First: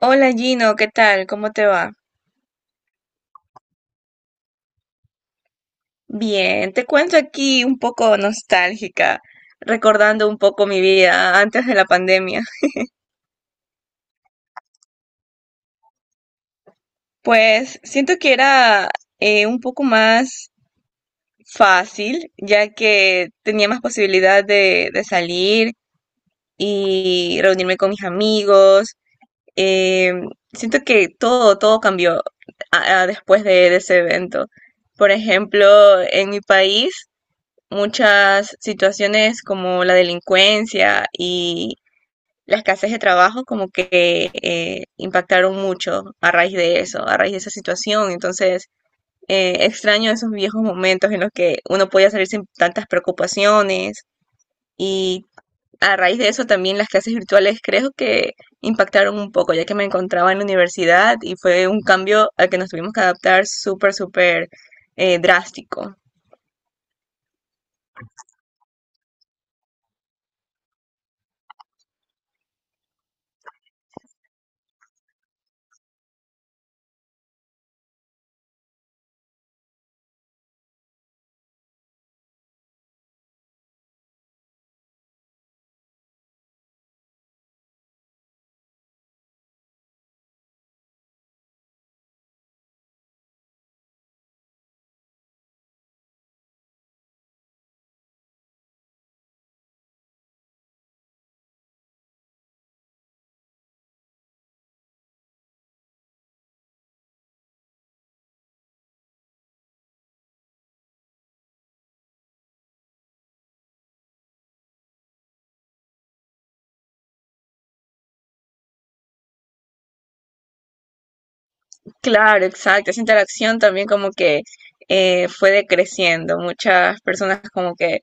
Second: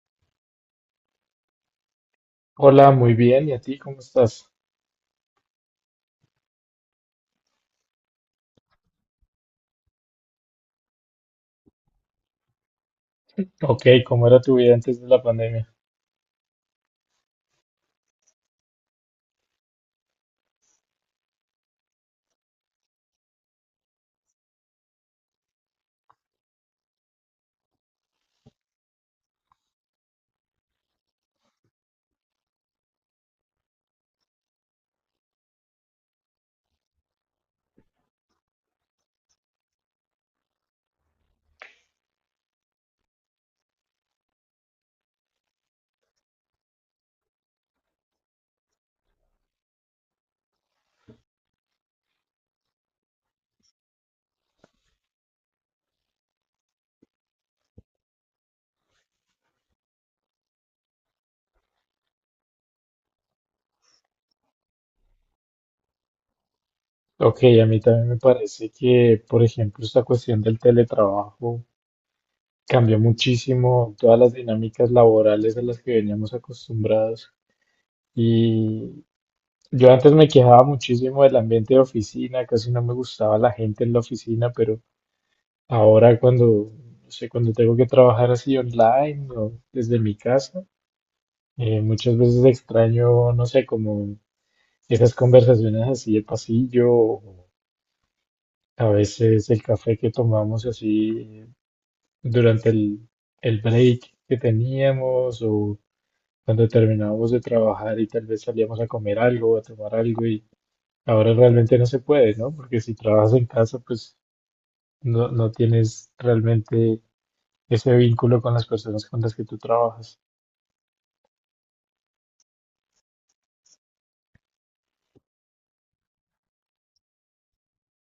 Hola Gino, ¿qué tal? ¿Cómo te va? Hola, muy bien. ¿Y a ti cómo estás? Bien, te cuento aquí un poco nostálgica, recordando un poco mi vida antes de la pandemia. Ok, ¿cómo era tu vida antes de la pandemia? Pues siento que era un poco más fácil, ya que tenía más posibilidad de salir y reunirme con mis amigos. Eh, Siento que todo cambió después de ese evento. Por ejemplo, en mi país muchas situaciones como la delincuencia y la escasez de trabajo como que impactaron mucho a raíz de eso, a raíz de esa situación. Entonces, extraño esos viejos momentos en los que uno podía salir sin tantas preocupaciones y a raíz de eso también las clases virtuales creo que impactaron un poco, ya que me encontraba en la universidad y fue un cambio al que nos tuvimos que adaptar súper, súper drástico. Ok, a mí también me parece que, por ejemplo, esta cuestión del teletrabajo cambió muchísimo todas las dinámicas laborales a las que veníamos acostumbrados. Y yo antes me quejaba muchísimo del ambiente de oficina, casi no me gustaba la gente en la oficina, pero ahora cuando, no sé, cuando tengo que trabajar así online o desde mi casa, muchas veces extraño, no sé, como esas conversaciones así el pasillo, o a veces el café que tomamos así durante el break que teníamos o cuando terminábamos de trabajar y tal vez salíamos a comer algo, a tomar algo y ahora realmente no se puede, ¿no? Porque si trabajas en casa, pues no tienes realmente ese vínculo con las personas con las que tú trabajas. Claro, exacto. Esa interacción también como que fue decreciendo. Muchas personas como que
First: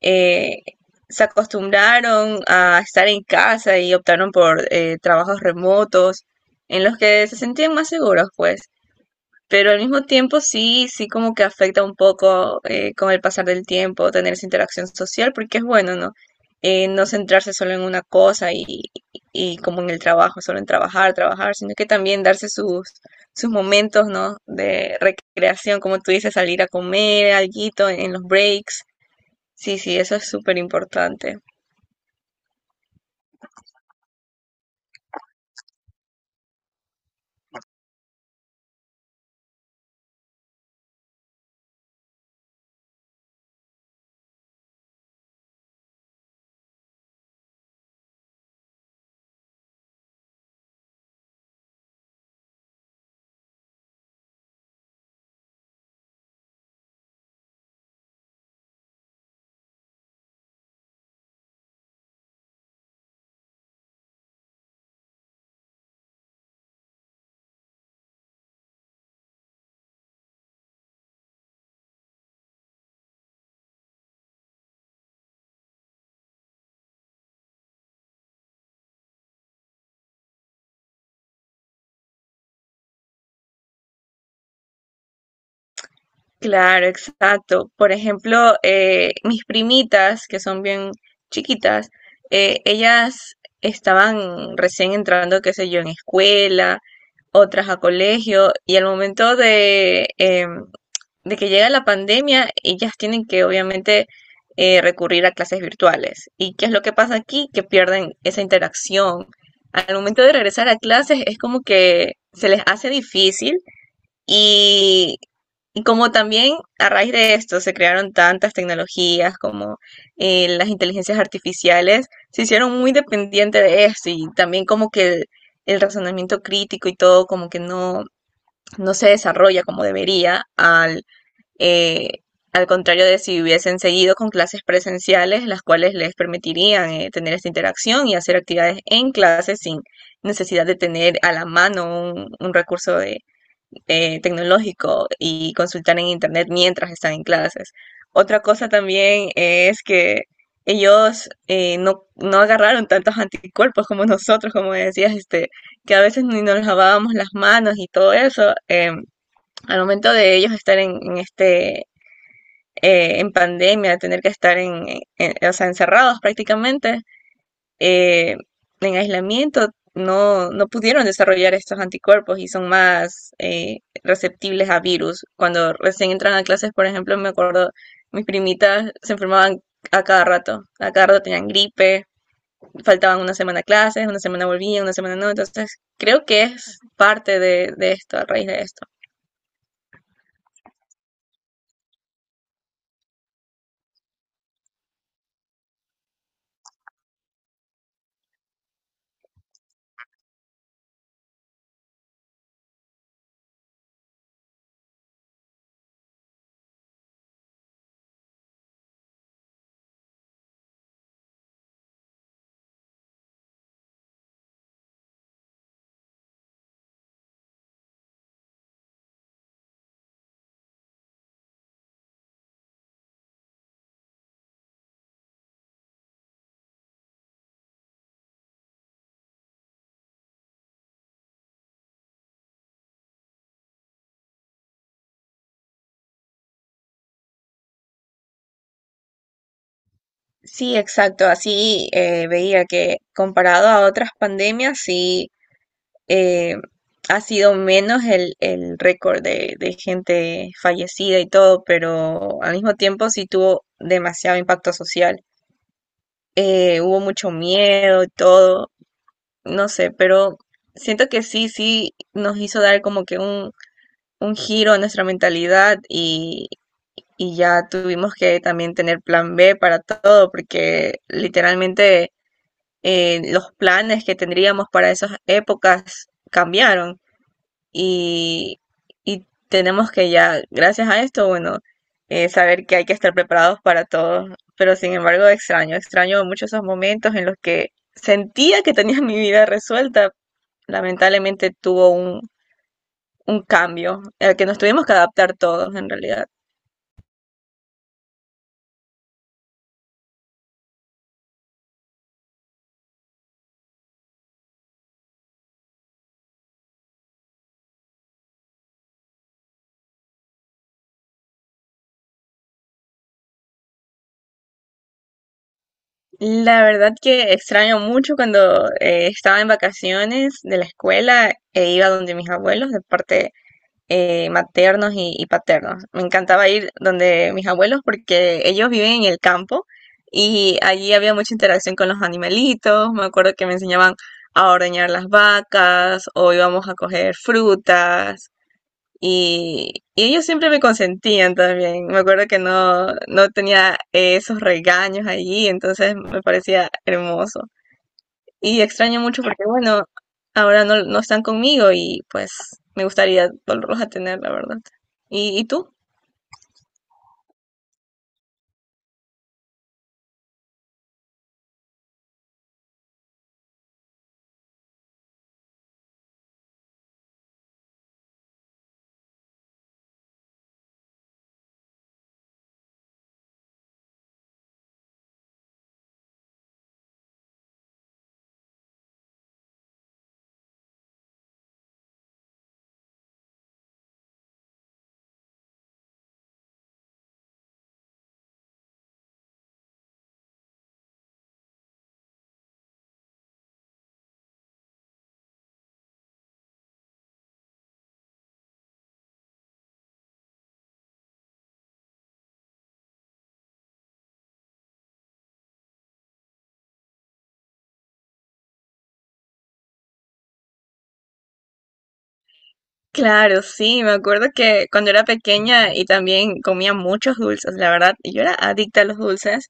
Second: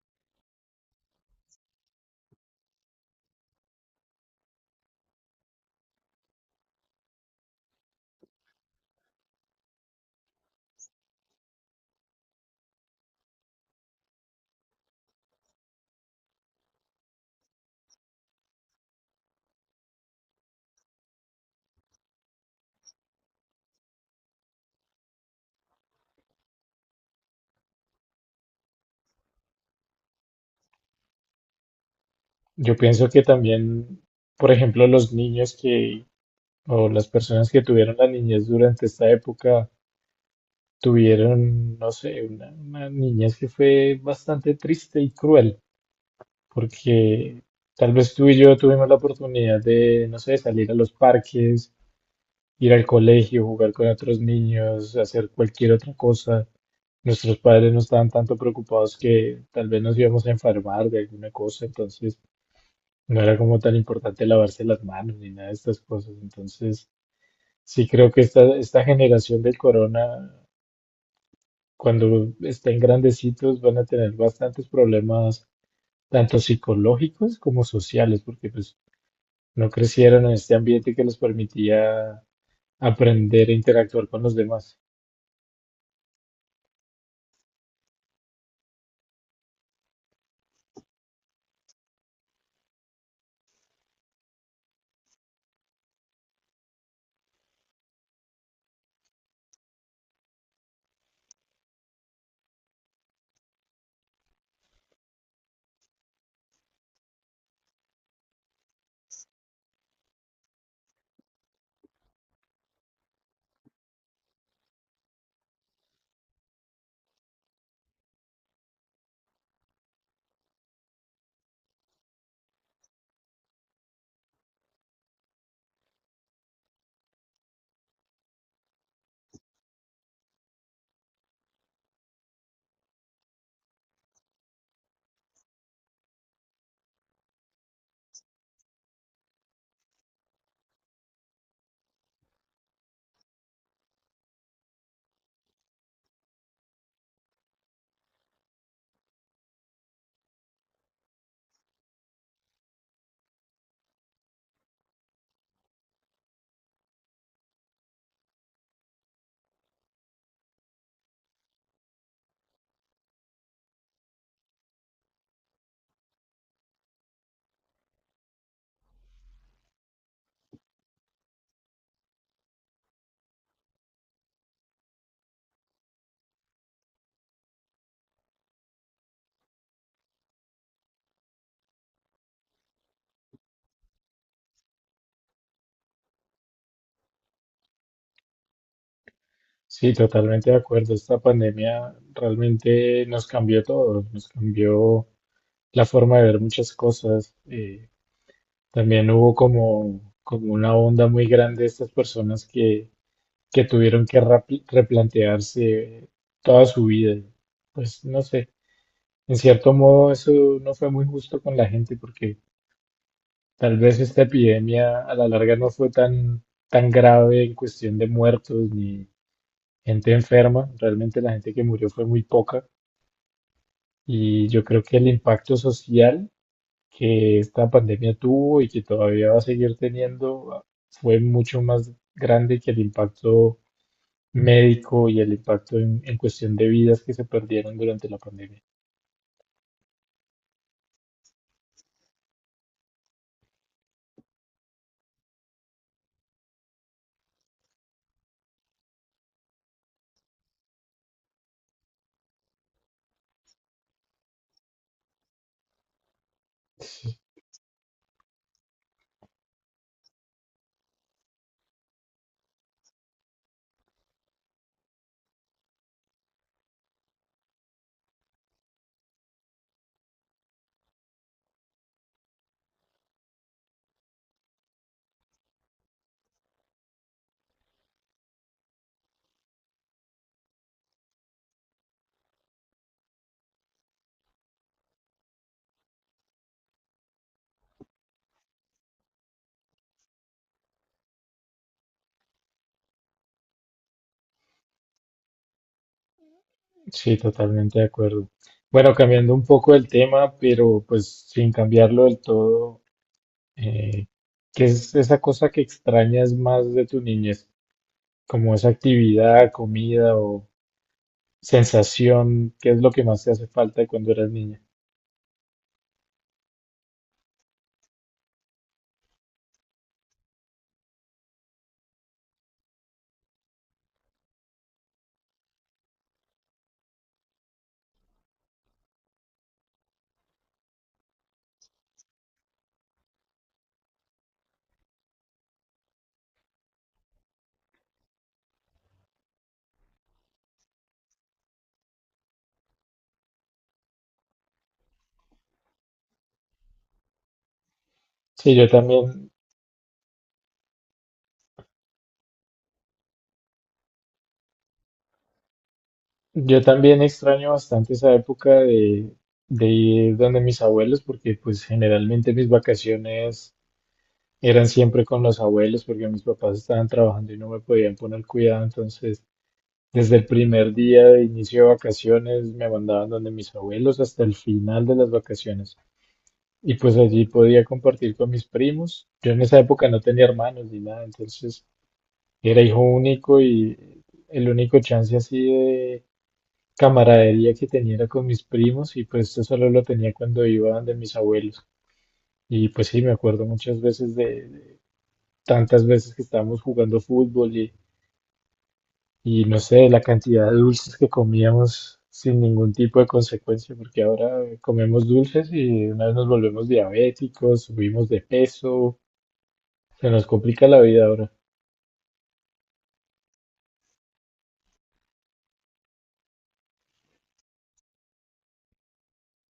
eh, se acostumbraron a estar en casa y optaron por trabajos remotos en los que se sentían más seguros, pues. Pero al mismo tiempo sí, sí como que afecta un poco con el pasar del tiempo tener esa interacción social, porque es bueno, ¿no? No centrarse solo en una cosa y como en el trabajo, solo en trabajar, trabajar, sino que también darse sus momentos, ¿no? De recreación, como tú dices, salir a comer, alguito en los breaks. Sí, sí, eso es súper importante. Yo pienso que también, por ejemplo, los niños que o las personas que tuvieron la niñez durante esta época, tuvieron, no sé, una niñez que fue bastante triste y cruel, porque tal vez tú y yo tuvimos la oportunidad de, no sé, salir a los parques, ir al colegio, jugar con otros niños, hacer cualquier otra cosa. Nuestros padres no estaban tanto preocupados que tal vez nos íbamos a enfermar de alguna cosa, entonces no era como tan importante lavarse las manos ni nada de estas cosas. Entonces, sí creo que esta generación del corona, cuando estén grandecitos, van a tener bastantes problemas, tanto psicológicos como sociales, porque pues no crecieron en este ambiente que les permitía aprender e interactuar con los demás. Claro, exacto. Por ejemplo, mis primitas, que son bien chiquitas, ellas estaban recién entrando, qué sé yo, en escuela, otras a colegio, y al momento de, de que llega la pandemia, ellas tienen que obviamente recurrir a clases virtuales. ¿Y qué es lo que pasa aquí? Que pierden esa interacción. Al momento de regresar a clases es como que se les hace difícil. Y y como también a raíz de esto se crearon tantas tecnologías como las inteligencias artificiales, se hicieron muy dependientes de esto y también como que el razonamiento crítico y todo como que no, no se desarrolla como debería eh, al contrario de si hubiesen seguido con clases presenciales, las cuales les permitirían tener esta interacción y hacer actividades en clase sin necesidad de tener a la mano un recurso de tecnológico y consultar en internet mientras están en clases. Otra cosa también es que ellos no, no agarraron tantos anticuerpos como nosotros, como decías, este, que a veces ni nos lavábamos las manos y todo eso. Al momento de ellos estar en este, en pandemia, tener que estar en, o sea, encerrados prácticamente, eh, en aislamiento no, no pudieron desarrollar estos anticuerpos y son más receptibles a virus. Cuando recién entran a clases, por ejemplo, me acuerdo, mis primitas se enfermaban a cada rato tenían gripe, faltaban una semana a clases, una semana volvían, una semana no, entonces creo que es parte de esto, a raíz de esto. Sí, totalmente de acuerdo. Esta pandemia realmente nos cambió todo, nos cambió la forma de ver muchas cosas. También hubo como, como una onda muy grande de estas personas que tuvieron que replantearse toda su vida. Pues no sé, en cierto modo, eso no fue muy justo con la gente porque tal vez esta epidemia a la larga no fue tan grave en cuestión de muertos ni gente enferma. Realmente la gente que murió fue muy poca y yo creo que el impacto social que esta pandemia tuvo y que todavía va a seguir teniendo fue mucho más grande que el impacto médico y el impacto en cuestión de vidas que se perdieron durante la pandemia. Sí, exacto, así veía que comparado a otras pandemias, sí eh, ha sido menos el récord de gente fallecida y todo, pero al mismo tiempo sí tuvo demasiado impacto social. Hubo mucho miedo y todo, no sé, pero siento que sí, sí nos hizo dar como que un giro a nuestra mentalidad y ya tuvimos que también tener plan B para todo, porque literalmente los planes que tendríamos para esas épocas cambiaron. Y y tenemos que ya, gracias a esto, bueno, saber que hay que estar preparados para todo. Pero sin embargo, extraño, extraño mucho esos momentos en los que sentía que tenía mi vida resuelta. Lamentablemente tuvo un cambio al que nos tuvimos que adaptar todos en realidad. Sí, totalmente de acuerdo. Bueno, cambiando un poco el tema, pero pues sin cambiarlo del todo, eh, ¿qué es esa cosa que extrañas más de tu niñez? Como esa actividad, comida o sensación, ¿qué es lo que más te hace falta de cuando eras niña? La verdad que extraño mucho cuando estaba en vacaciones de la escuela e iba donde mis abuelos de parte maternos y paternos. Me encantaba ir donde mis abuelos porque ellos viven en el campo y allí había mucha interacción con los animalitos. Me acuerdo que me enseñaban a ordeñar las vacas o íbamos a coger frutas. Y ellos siempre me consentían también. Me acuerdo que no, no tenía esos regaños allí, entonces me parecía hermoso. Sí, Y extraño mucho porque, bueno, ahora no, no están conmigo y pues me gustaría volverlos a tener, la verdad. Y tú? yo también extraño bastante esa época de ir donde mis abuelos, porque pues generalmente mis vacaciones eran siempre con los abuelos, porque mis papás estaban trabajando y no me podían poner cuidado, entonces... Desde el primer día de inicio de vacaciones me mandaban donde mis abuelos hasta el final de las vacaciones. Y pues allí podía compartir con mis primos. Yo en esa época no tenía hermanos ni nada, entonces era hijo único y el único chance así de camaradería que tenía era con mis primos y pues esto solo lo tenía cuando iba donde mis abuelos. Y pues sí, me acuerdo muchas veces de tantas veces que estábamos jugando fútbol y no sé, la cantidad de dulces que comíamos sin ningún tipo de consecuencia, porque ahora comemos dulces y de una vez nos volvemos diabéticos, subimos de peso, se nos complica la vida ahora. Claro, sí, me acuerdo que cuando era pequeña y también comía muchos dulces, la verdad, yo era adicta a los dulces.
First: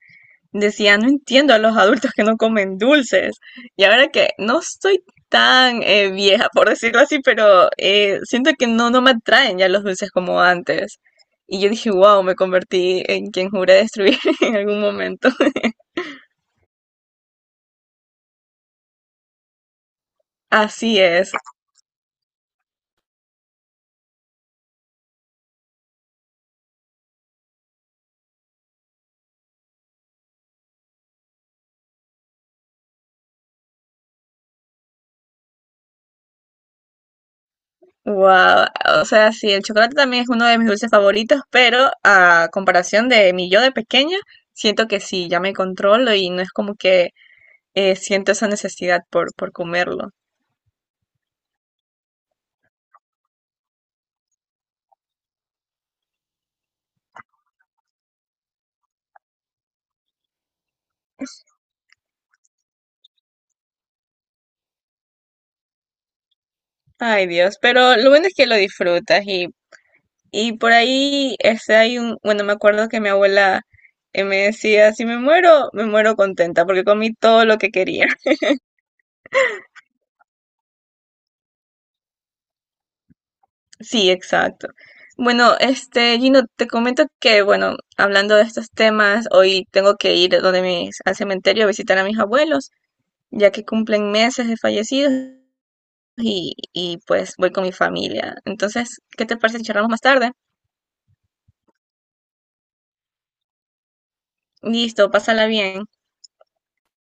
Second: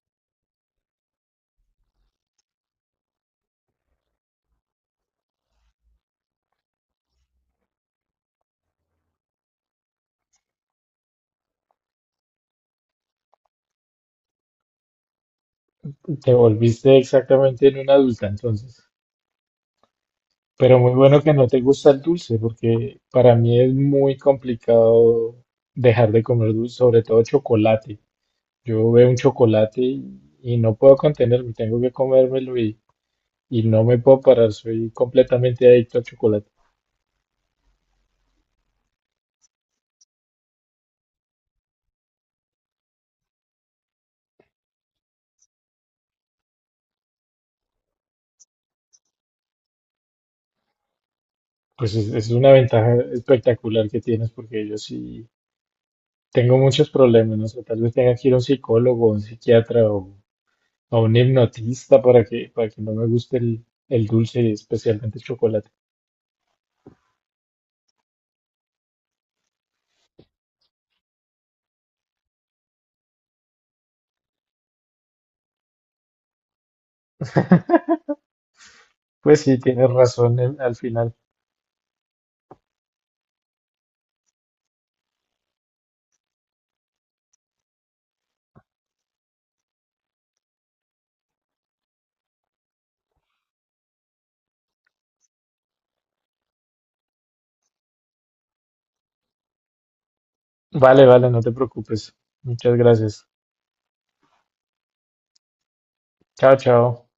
Decía, no entiendo a los adultos que no comen dulces. Y ahora que no estoy tan vieja, por decirlo así, pero siento que no, no me atraen ya los dulces como antes. Y yo dije, wow, me convertí en quien juré destruir en algún momento. Te volviste exactamente en una adulta entonces. Pero muy Así bueno es. que no te gusta el dulce, porque para mí es muy complicado dejar de comer dulce, sobre todo chocolate. Yo veo un chocolate y no puedo contenerme, tengo que comérmelo y no me puedo parar, soy completamente adicto al chocolate. Wow. O sea, sí, el chocolate también es uno de mis dulces favoritos, pero a comparación de mi yo de pequeña, siento que sí, ya me controlo y no es como que siento esa necesidad por comerlo. Pues es una ventaja espectacular que tienes porque yo sí tengo muchos problemas, no sé, tal vez tenga que ir a un psicólogo, a un psiquiatra o a un hipnotista para que no me guste el dulce y especialmente el chocolate. Ay, Dios. Pero lo bueno es que lo disfrutas y por ahí este, hay un, bueno, me acuerdo que mi abuela me decía, si me muero, me muero contenta porque comí todo lo que quería. Pues sí, tienes razón en- al final. Sí, exacto. Bueno, este, Gino, te comento que, bueno, hablando de estos temas, hoy tengo que ir donde mis, al cementerio a visitar a mis abuelos, ya que cumplen meses de fallecidos y pues voy con mi familia. Entonces, ¿qué te parece si charlamos más tarde? Vale, vale, no te preocupes. Muchas gracias. Listo, pásala bien. Chao, chao.